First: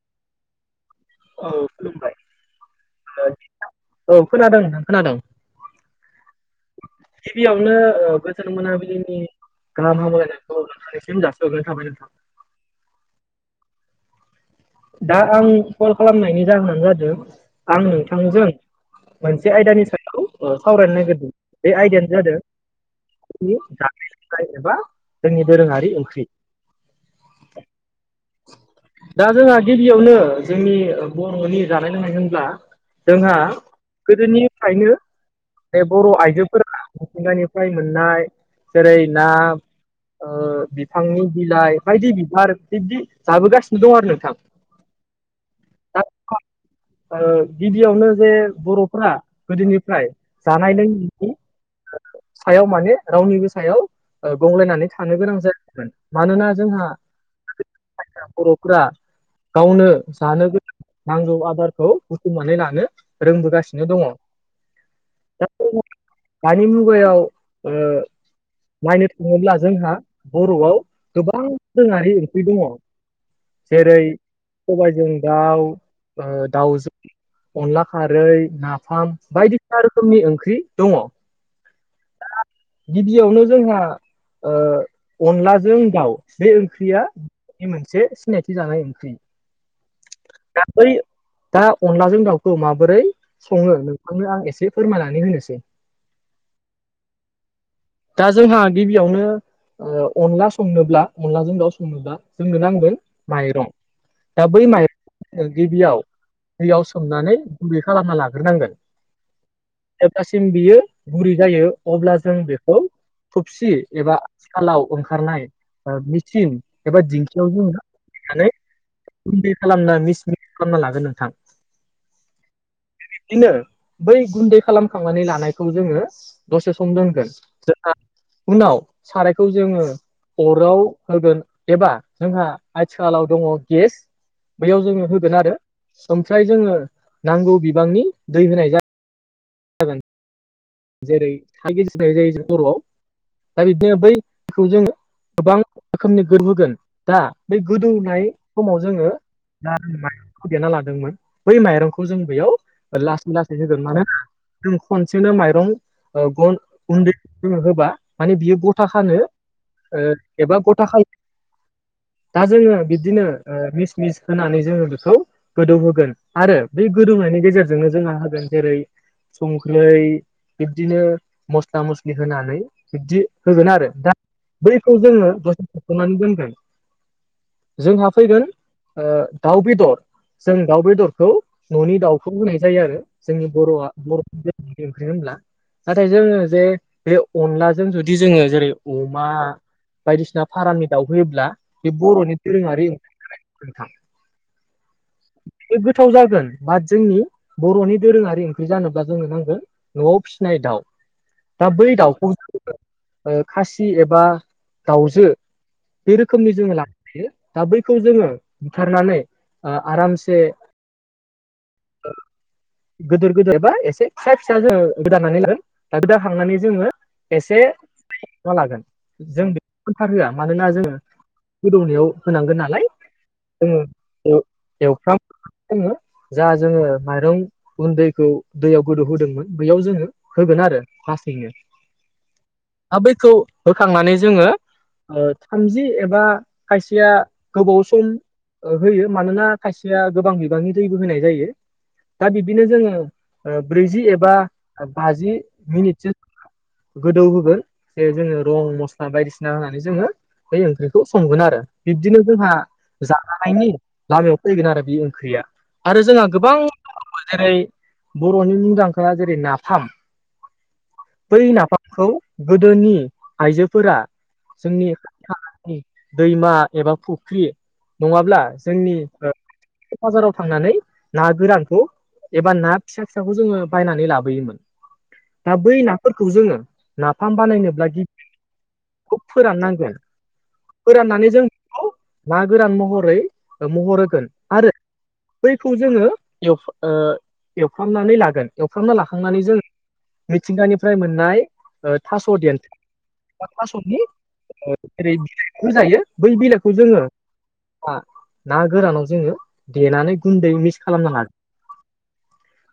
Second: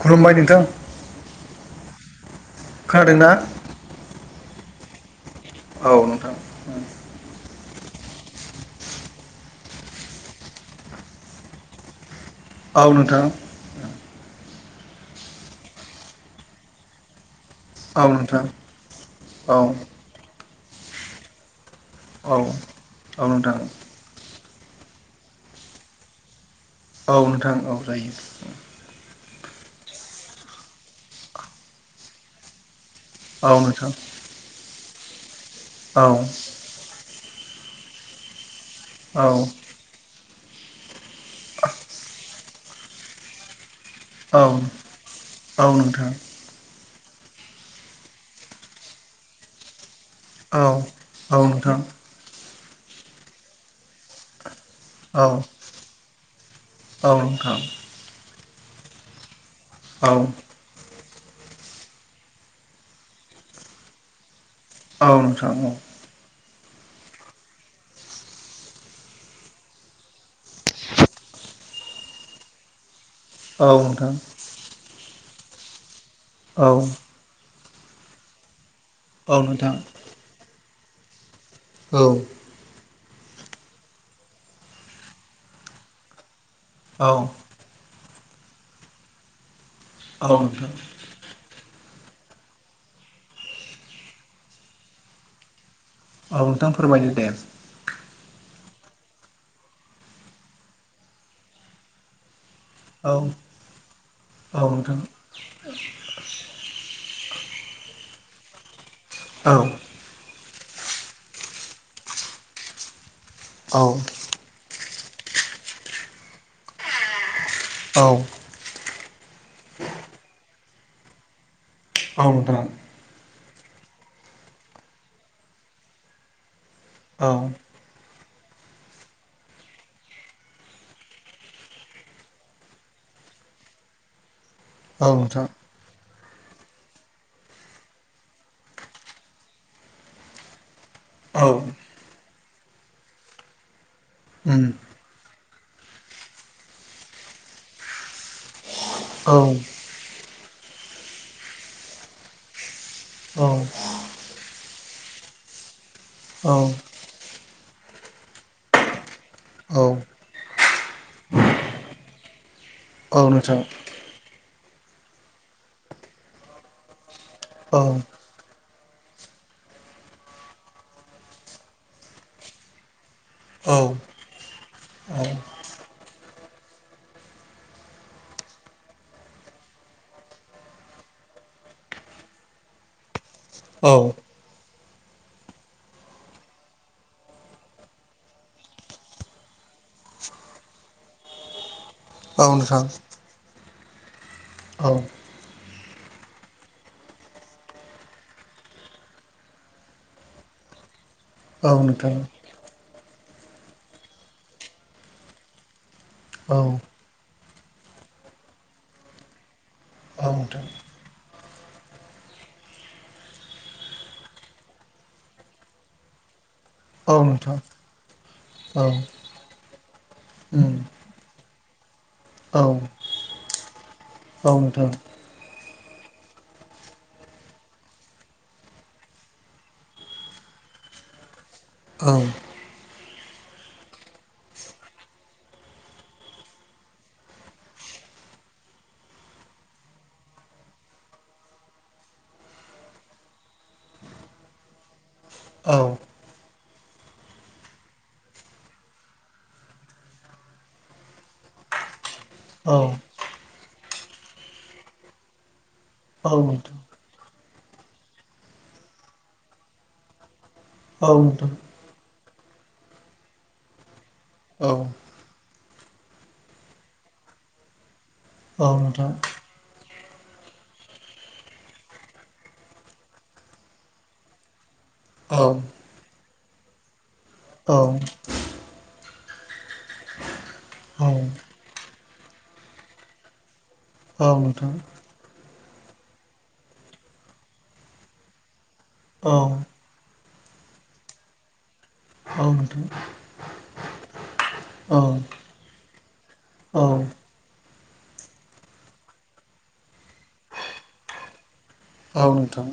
खुलुमबाय नोंथां। औ खुलुमबाय। खोनादों ना? औ खोनादों नोंथां खोनादों। औ नोंथां। गिबियावनो ओ गोजोन मोनाबिलिनि गाहाम हामलायनायखौ नोंथांनिसिम जासि हरनाय थाबाय नोंथां। औ नोंथां दा आं कल खालामनायनि जाहोनानो जादों। आं औ नोंथां नोंथांजों मोनसे औ आयदानि सायाव ओ सावरायनो नागिरदों बे आयदायानो [unintelligible] औ जादों औ नोंथां जानाय लोंनाय एबा जोंनि दोरोङारि ओंख्रि। औ नोंथां औ जायो। दा जोंहा गिबियावनो जोंनि बर'नि जानाय लोंनाय होनब्ला जोंहा औ नोंथां गोदोनिफ्रायनो बे औ बर' आइजो फोरा मिथिंगानिफ्राय मोननाय जेरै औ ना ओ बिफांनि बिलाइ बायदि बिबार बिदि जाबोगासिनो दं आरो नोंथां। औ दा नोंथां ओ गिबियावनो जे बर'फ्रा गोदोनिफ्राय औ जानाय लोंनायनि औ नोंथां औ नोंथां सायाव माने रावनिबो सायाव गंलायनानै था नो औ गोनां जायोन मानोना जोंहा औ नोंथां बर'फोरा गावनो औ नोंथां औ जानो गोनां नांगौ आदारखौ बुथुमनानै लानो रोंबोगासिनो दङ औ दा नोंथां औ दानि मुगायाव ओ नायनो थाङोब्ला जोंहा बर'आव गोबां दोरोंङारि ओंख्रि दङ औ औ जेरै सबायजों दाउ दाउजों अनला खारै ना फाम बायदिसिना रोखोमनि ओंख्रि दङ। औ गिबियावनो जोंहा अनलाजों दाउ बे ओंख्रिया बे मोनसे सिनायथि लानाय ओंख्रि औ दा नोंथां बै दा अनलाजों दाउखौ माबोरै सङो नोंथांनो आं एसे फोरमायनानै होनोसै औ नोंथां फोरमायदो दे दा जोंहा गिबियावनो ओ अनला संनोब्ला अनलाजों दाउ संनोब्ला जोंनो नांगोन माइरं दा औ बै नोंथां माइरं गिबियाव दैयाव सोमनानै गुरै खालामना लाग्रोनांगोन। औ जेब्लासिम बियो गुरै जायो अब्ला जों बेखौ थुबसि औ एबा सिखालाव ओंखारनाय मिसिं एबा दिंखियाव जोंङो औ गुन्दै खालामना मिस मिस खालामना लागोन नोंथां। औ नोंथां बिदिनो बै गुन्दै खालामखांनानै लानायखौ जोंङो दसे सम औ दोनगोन जोंहा उनाव सारायखौ जोंङो अराव होगोन एबा जोंहा आथिखालाव दङ गेस बेयाव औ जोंङो होगोन नोंथां आरो। ओमफ्राय जोंङो नांगौ बिबांनि दै होनाय जा गोन। जेरै औ था गिसिरनाय जायो जों बर'आव दा बिदिनो उम बैखौ जोंङो गोबां रोखोमनि गोदौहोगोन दा बे गोदौनाय समाव जोंङो औ दा माइरंखौ देना लादोंमोन बै माइरंखौ जों बेयाव लासै औ लासै होगोन मानोना जों खनसेनो मा जों अन औ गुन्दैखो होबा माने बियो गथा खानो औ ओ एबा गथा खायो दा जोंङो औ बिदिनो नोंथां मि स होनानै जोंङो बेखौ गोदौ होगोन आरो बे गोदौनायनि औ गेजेरजोंनो जोंहा होगोन जेरै संख्रै बिब्दिनो मस्ला मस्लि होनानै बिब्दि होगोन आरो औ दा बैखौ औ जोंङो दसे थख'नानै दोनगोन जोंहा फैगोन ओ दाउबेदर जों दाउ बेदरखौ न'नि दाउखौ होनाय जायो आरो जोंनि बर'आ औ बर मानो होनब्ला नाथाय जोंङो जे बे अनलाजों जुदि जोंङो जेरै अमा बायदिसिना फारामनि दाउहयोब्ला बे बर'नि औ नोंथां दोरोङारि ओं नोंथां औ बे गोथाव जागोन बाट जोंनि बर'नि दोरोङारि ओंख्रि जानोब्ला जोंनो नांगोन न'आव फिसिनाय दाउ दा औ बै नोंथां दाउखौ खासि एबा दाउजो बे औ रोखोमनि जोङो लानोहायो। दा बैखौ जोङो बुथारनानै आरामसे नोंथां गिदिर गोदोर बा एसे फिसा जो गोदानानै लागोन दा [unintelligible] जोङो औ नोंथां एसे [unintelligible] औ लागोन। जों बेखौथारहोआ मानोना उम जोङो गोदौनायाव औ होनांगोन नालाय। [unintelligible] औ नोंथां एवफ्राम [unintelligible] जा जोङो माइरं गुन्दैखौ दैयाव गोदौहोदोंमोन। बैयाव जोंङो होगोन आरो [unintelligible] औ। दा बैखौ होखांनानै जोङो ओ थामजि एबा खायसेया गोबाव सम ओ होयो मानोना खायसेया गोबां बिबांनि दैबो होनाय जायो। दा बिब्दिनो जोङो ओ ब्रैजि एबा बाजि औ मिनिटसो खो गोदौ होगोन जे जोङो रं मस्ला बायदिसिना होनानै जोङो बै ओंख्रिखौ संगोन आरो बिब्दिनो जोंहा जाजानायनि लामायाव फैगोन आरो। बे ओंख्रिया आरो जोंहा गोबां नोंथां जेरै बर'नि मुंदांखा जेरै नाफाम। औ बै नोंथां नाफाम खौ गोदोनि आइजोफोरा औ जोंनि खाथि खालानि दैमा एबा फुख्रि नङाब्ला औ जोंनि नोंथां ओ बाजाराव थांनानै ना गोरानखौ एबा ना फिसा फिसाखौ जोङो बायनानै लाबोयोमोन औ नोंथां औ दा बै नाफोरखौ जोङो नाफाम औ नोंथां औ बानायनोब्ला गिबि बेखौ फोराननांगोन फोराननानै जों बेखौ ना गोरान महरै महर औ होगोन नोंथां आरो औ बैखौ जोङो एबा ओ एवफ्रामनानै लागोन। एवफ्रामना औ लाखांनानै जों मिथिंगानिफ्राय मोननाय ओ थास' औ देन्था नोंथां थासनि ओ जेरै बिलाइखौ होजायो बै बिलाइखौ जोङो ना गोरानाव जोङो देनानै गुन्दै मिक्स खालामना लाग औ नोंथां।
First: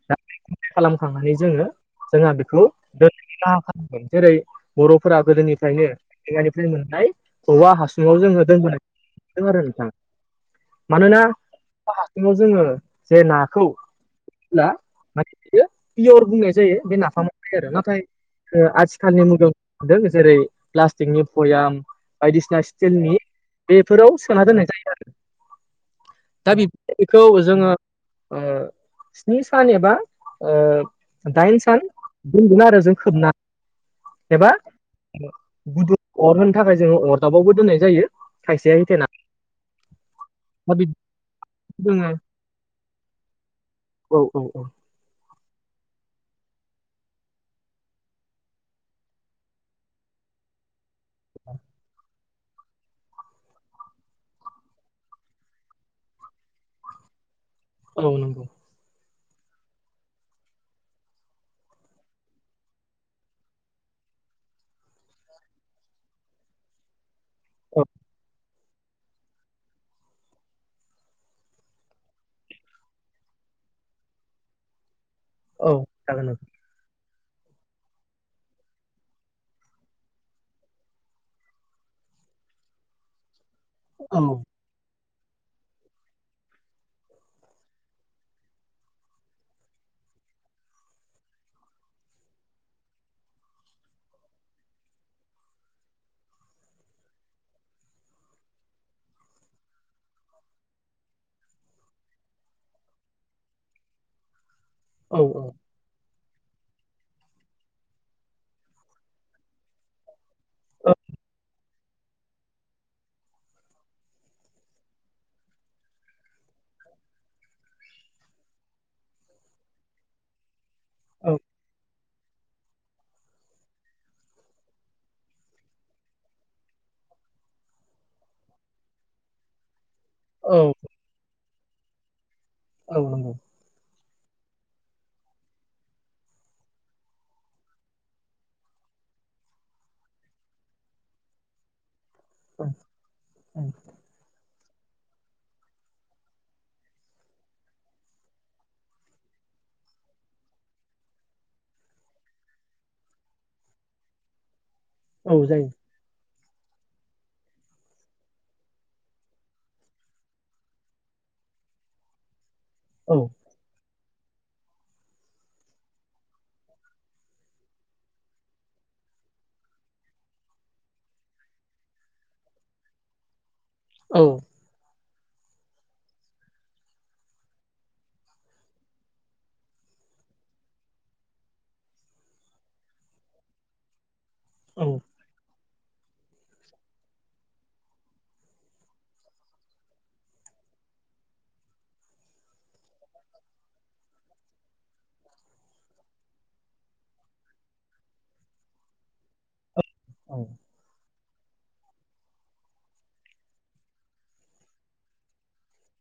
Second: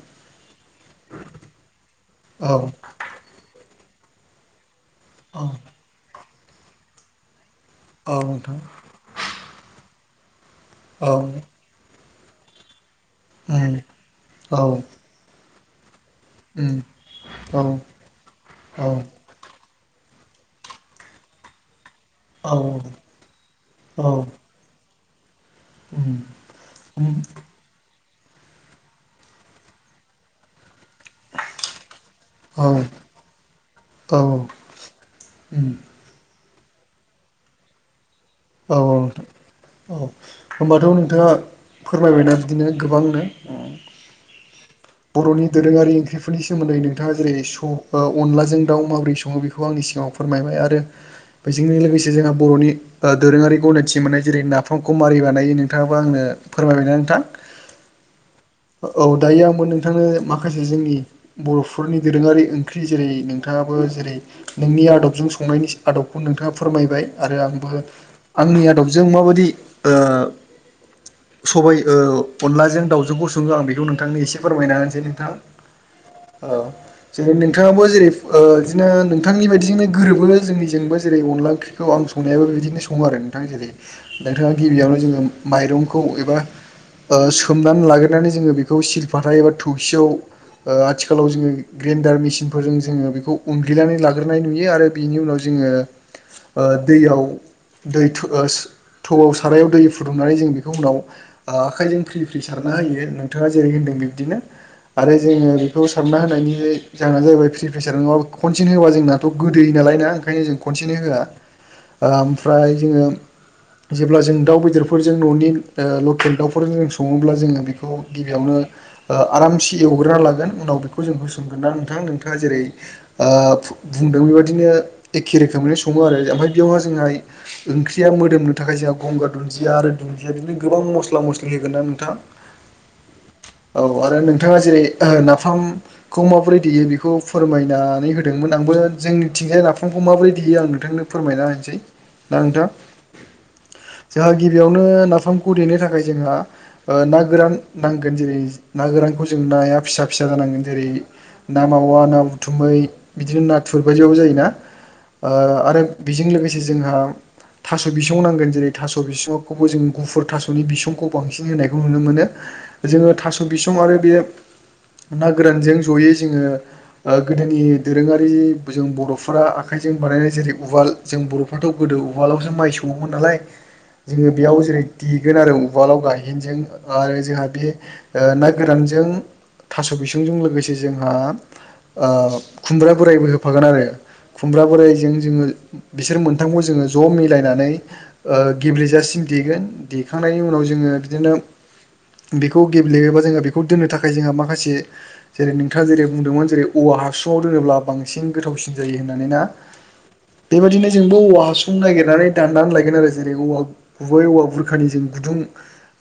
खालामखांनानै जोङो जोंहा बेखौै [unintelligible] खालामगोन जेरै बरफोरा गोदोनिफ्रायनो मिथिंगानिफ्राय मोननाय औवा हासुङाव जोङो औ दोनबोनायखौ नुनो मोनदों आरो नोंथां। मानोना [unintelligible] जोङो जे नाखौ उम [unintelligible] [unintelligible] पियर बुंनाय औ जायो। बे नाफाम [unintelligible] उम आरो नाथाय औ आथिखालनि मुगायाव नुनो मोनदों। जेरै प्लास्टिकनि भयाम औ बायदिसिना स्टिलनि बेफोराव सोना दोननाय जायो आरो। ओम। दा बेखौ जोङो ओ स्नि सान एबा ओ दाइन सान दोनगोन औ आरो जों खोबना एबा उम गुदुं अर होनो थाखाय जोङो अदाबावबो दोननाय जायो। औ खायसेया होथेना औ होनबाथ नोंथाङा जोङो फोरमायबायना बिदिनो गोबांनो औ औ औ। बर'नि दोरोङारि ओंख्रिफोरनि सोमोन्दै नोंथाङा जेरै स ओ अनलाजों दाउ माबोरै सङो। बे बेखौ आंनि सिगाङाव फोरमायबाय आरो बेजोंनो लोगोसे जोंहा बर'नि ओ दोरोङारि गनायथि मोननाय जेरै नाफामखौ मारै बानायो नोंथाङाबो आंनो फोरमायबायना नोंथां। औ नंगौ। औ दायो आंबो नोंथांनो माखासे जोंनि बर'फोरनि दोरोङारि ओंख्रि। जेरै नोंथाङाबो जेरै नोंनि आदबजों संनायनि आदबखौ नोंथाङा फोरमायबाय आरो आंबो औ आंनि आदबजों जों माबादि ओ सबाइ ओ अनलाजों दाउजोंखौ सङो आं बेखौ नोंथांनि एसे फोरमायना होनोसै नोंथां औ। जेरै नोंथाङाबो जेरै ओ इदिनो नोंथांनि बायदिजोंनो गोरोबो जोंनिजोंबो जेरै अनला ओंख्रि खौ आं संनायाबो बिदिनो सङो आरो नोंथां जेरै औ नोंथाङा गिबियावनो जोङो माइरंखौ एबा ओ सोमनानै लाग्रोनानै जोङो बेखौ बाथा एबा थौसियाव ओ आथिखालाव जोङो ग्रेन्डार मेसिनफोरजों जोङो बेखौ उनग्लिनानै लाग्रोनाय नुयो आरो बेनि उनाव जोङो ओ दैयाव दै थो ओस थौआव सारायाव दै फुदुंनानै जों बेखौ उनाव ओ आखायजों फ्रि फ्रि सारना होयो नोंथाङा जेरै होनदों बिबदिनो आरो औ जोङो खौ सारना होनायनि जाहोना जाहैबाय फ्रि प्रेसार नङाबा खनसेन होबा जोंनाथ' गोदै नाल ना ओंखायनो जों औ खनसेनो होआ ओ ओमफ्राय जोङो जेब्ला जों दाउ बेदरफोरजों न'नि ओ लकेल दाउफोरजों जों सङोब्ला जोङो बेखौ गिबियावनो ओ आरामसे एवग्रोना लागोन उनाव बेखौ जों औ होसनगोन ना नोंथां नोंथाङा जेरै ओ फु बुंदों बेबादिनो एखे रोखोमैनो सङो आरो ओमफ्राय बेयावहाय जोंहा ओंख्रिया मोदोमनो थाखाय जोंहा गंगार दुन्दिया आरो दुन्दिया बिदिनो औ गोबां मस्ला मस्लि होगोन ना नोंथां। औ नंगौ। औ आरो नोंथाङा जेरै नाफाम खौ माबोरै देयो बेखौ फोरमायनानै होदोंमोन आंबो जोंनिथिंजाय नाफामखौ माबोरै देयो आं नोंथांनो फोरमायना होनसै ना औ नोंथां। औ जोंहा गिबियावनो नाफामखौ देनो थाखाय जोंहा ओ ना गोरान नांगोन जेरै ना गोरानखौ जों नाया फिसा फिसा जानांगोन जेरै ना मावा ना बुथुमै बिदिनो नाथुर बायदिबाबो जायोना औ ओ जायो आरो बेजों लोगोसे जोंहा थास' बिसं नांगोन जेरै थास' बिसंखौबो जों गुफुर थास'नि बिसंखौ बांसिन होनायखौ नुनो मोनो। [inaudible] जोङो थास' बिसं आरो बे ना गोरानजों जयै जोङो ओ गोदोनि दोरोङारि जों बर'फोरा आखाइजों बानायनाय जेरै उवाल जों बर'फ्राथ' गोदो उवालावसो माइ सङोमोन नालाय। [inaudible] जोङो बेयाव जेरै देगोन आरो उवालाव गायहेनजों ओ जोंहा बे ओ ना गोरानजों थास' बिसंजों लोगोसे जोंहा ओ खुमब्रा बोरायबो होफागोन आरो खुमब्रा औ बोराइजों जोङो बिसोर मोनथामखौ जोङो ज' मिलायनानै ओ गेब्लेजासिम देगोन देखांनायनि उनाव जोङो बिदिनो बेखौ गेब्लेयोबा जोङो बेखौ दोननो थाखाय जोंहा माखासे जेरै नोंथाङा जेरै बुंदोंमोन जेरै औवा हासुङाव दोनोब्ला बांसिन गोथावसिन जायो होननानै ना औ बेबादिनो जोंबो औवा हा सुं नागिरनानै दाननानै लायगोन आरो जेरै औवा गुबै औवा बुरखानिजों गुदुं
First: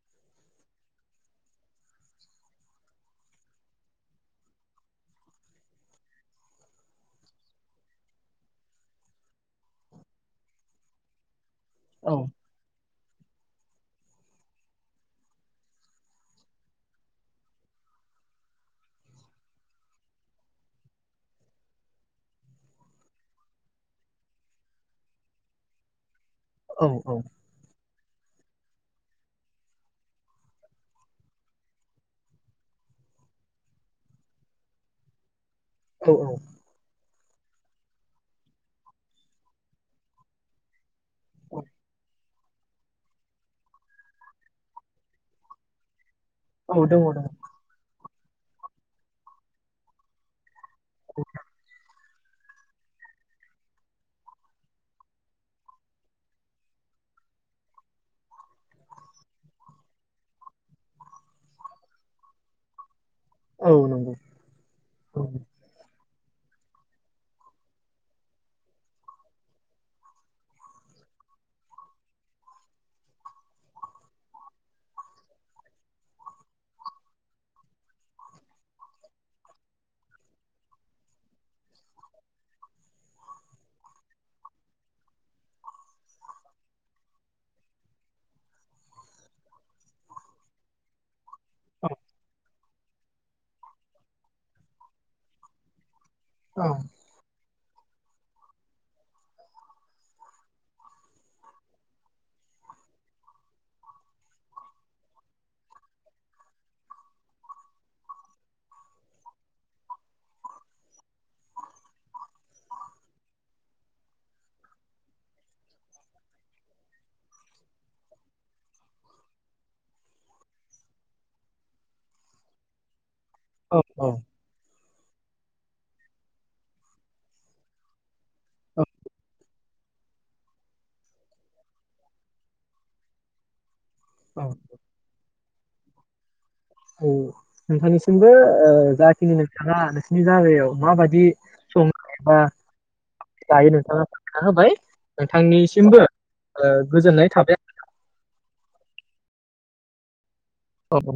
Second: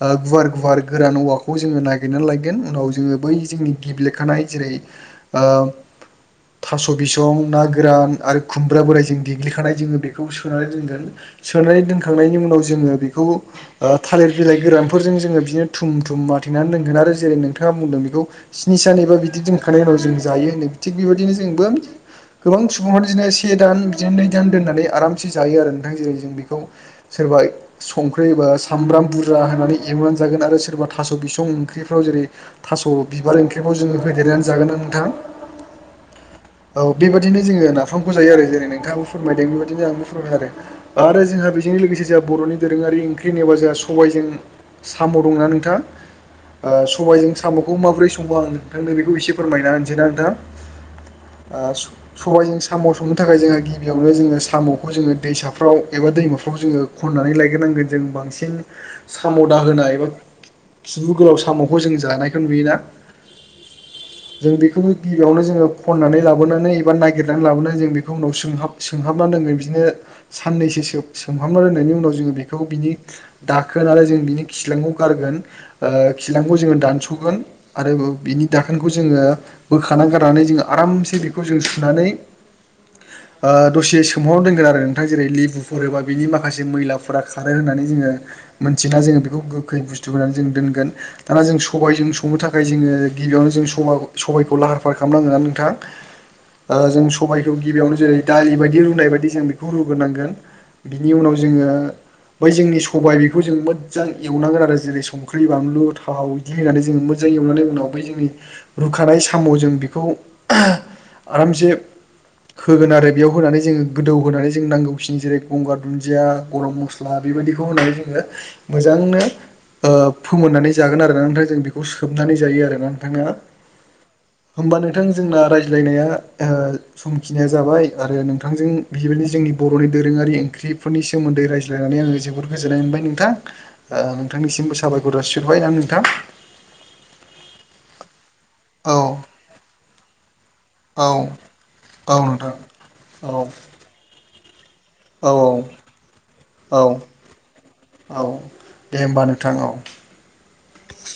ओ गुवार गुवार गोरान औवा खौ जोङो नागिरनानै लायगोन उनाव जोङो बै जोंनि गिब्लेखानाय जेरै ओ थास' बिसं ना गोरान आरो खुमब्रा बोरायजों देग्लिखानाय जोङो बेखौ सोनानै दोनगोन। सोनानै औ दोनखांनायनि उनाव जोङो बेखौ ओ थालिर बिलाइ गोरानफोरजों जोङो बिदिनो थुम थुम माथेनानै दोनगोन आरो जेरै नोंथाङा बुंदों बेखौ स्नि सानै एबा बिदि दोनखांनायनि उनाव जों जायो होनो थिग बेबादिनो जोंबो गोबां सुबुंआनो दिनो से दान बिदिनो नै दान दोननानै आरामसे जायो आरो नोंथां जेरै जों बे खो औ सोरबा संख्रि एबा सामब्राम बुरजा होनानै एवनानै जागोन आरो सोरबा थास' बि सं ओंख्रिफ्राव जेरै थास' बिबार ओंख्रिफ्राव जोङो होदेरनानै जागोन ना नोंथां। औ औ। औ बेबायदिनो जोङो नाफामखौ जायो आरो जेरै नोंथाङाबो फोरमायदों बेबायदिनो आंबो फोरमायदों आरो आरो जोंहा बेजोंनो लोगोसे जोंहा बर'नि दोरोङारि ओंख्रि नेबा जोंहा सबाइजों साम' दंना नोंथां ओ औ औ दङ दङ सबायजों साम'खौ माबोरै संबाव आं नोंथांनो बेखौ एसे फोरमायना होनसैना नोंथां [inaudible] आ स सबायजों साम' संनो थाखाय जोंहा गिबियावनो जोङो साम'खौ जोङो दैसाफ्राव एबा दैमाफ्राव जोङो खननानै लायग्रोनांगोन जों बांसिन साम'दा होनाय एबा किबु गोलाव साम'खौ जों जानायखौ नुयोना औ न जों बेखौ गिबियावनो जोङो खननानै लाबोनानै एबा नागिरनानै लाबोनानै जों बेखौ उनाव सोंहाब सोंहाबना दोंगोन बिदिनो साननैसो सो सोंहाबना दोंनायनि उनाव जोङो बेखौ बिनि दाखोन आरो जों बिनि खिलांखौ गारगोन ओ खिलांखौ जोङो दानस'गोन आरो ओ बिनि दाखोनखौ जोङो बोखाना गारनानै जों आरामसे बेखौ जों सुनानै [inaudible] ओ दसे सोंहरनो दोनगोन आरो नोंथाङा जेरै लेबुफोर एोबा बिनि माखासे मैलाफोरा खारो होननानै जोङो मोनथिना जोङो बेखौ गोखै बुस्थु होनानै जों दोनगोन दाना जों सबायजों संनो था खाय जोङो गिबियावनो साबा सबायखौ लाहार फाहार खालामनांगोन नोंथां औ औ ओ जों स सबायाइखौ गिबियावनो जेरै दालि बायदि रुनाय बायदि जों बेखौ रुगोरनांगोन बिनि उनाव जोङो बै जोंनि सबायाइ बेखौ जों मोजां एवनांगोन आरो जेरै समखौ ख्रि बानलु थाव इदि होननानै जोङो मोजांङै एवनानै उनाव जोंनि रुखानाय साम' जों बेखौ आरामसे होगोन आरो बेयाव होनानै जोङो गोदौ होनानै जों नांगौखिन जेरै गंगार दुन्दिया गरम मस ला बेबायाददिखौ होनानै जोङो मोजांनो ओ फोमोननानै जागोन आरोना ओमफ्राय जों बेखौ सोबनानै जायो आरोना थाङा औ औ होमबा नोंथां जोंना रायज्लायनाया समखिनाया जाबाय आरो नोंथांजों बेबायदि जोंनि बर'नि दोरोङारि ओंख्रिफोरनि सो सोमोन्दै रायज्लायनानै आङो जोबोद गोजोननाय मोनबाय नोंथां ओ औ नोंथांनिसिमबो साबायखर जासिहरबाय आं नोंथां औ नोंथांनिसिमबो ओ औ जाखिनि नोंथाङा नोंसिनि जागायाव औ माबायदि सङो औ एबा नोंथां औ जायो नोंथाङा थाहोबाय औ नोंथांनिसिमबो औ गोजोननाय ओ थाबाय आ औ दे होमबा नोंथां औ औ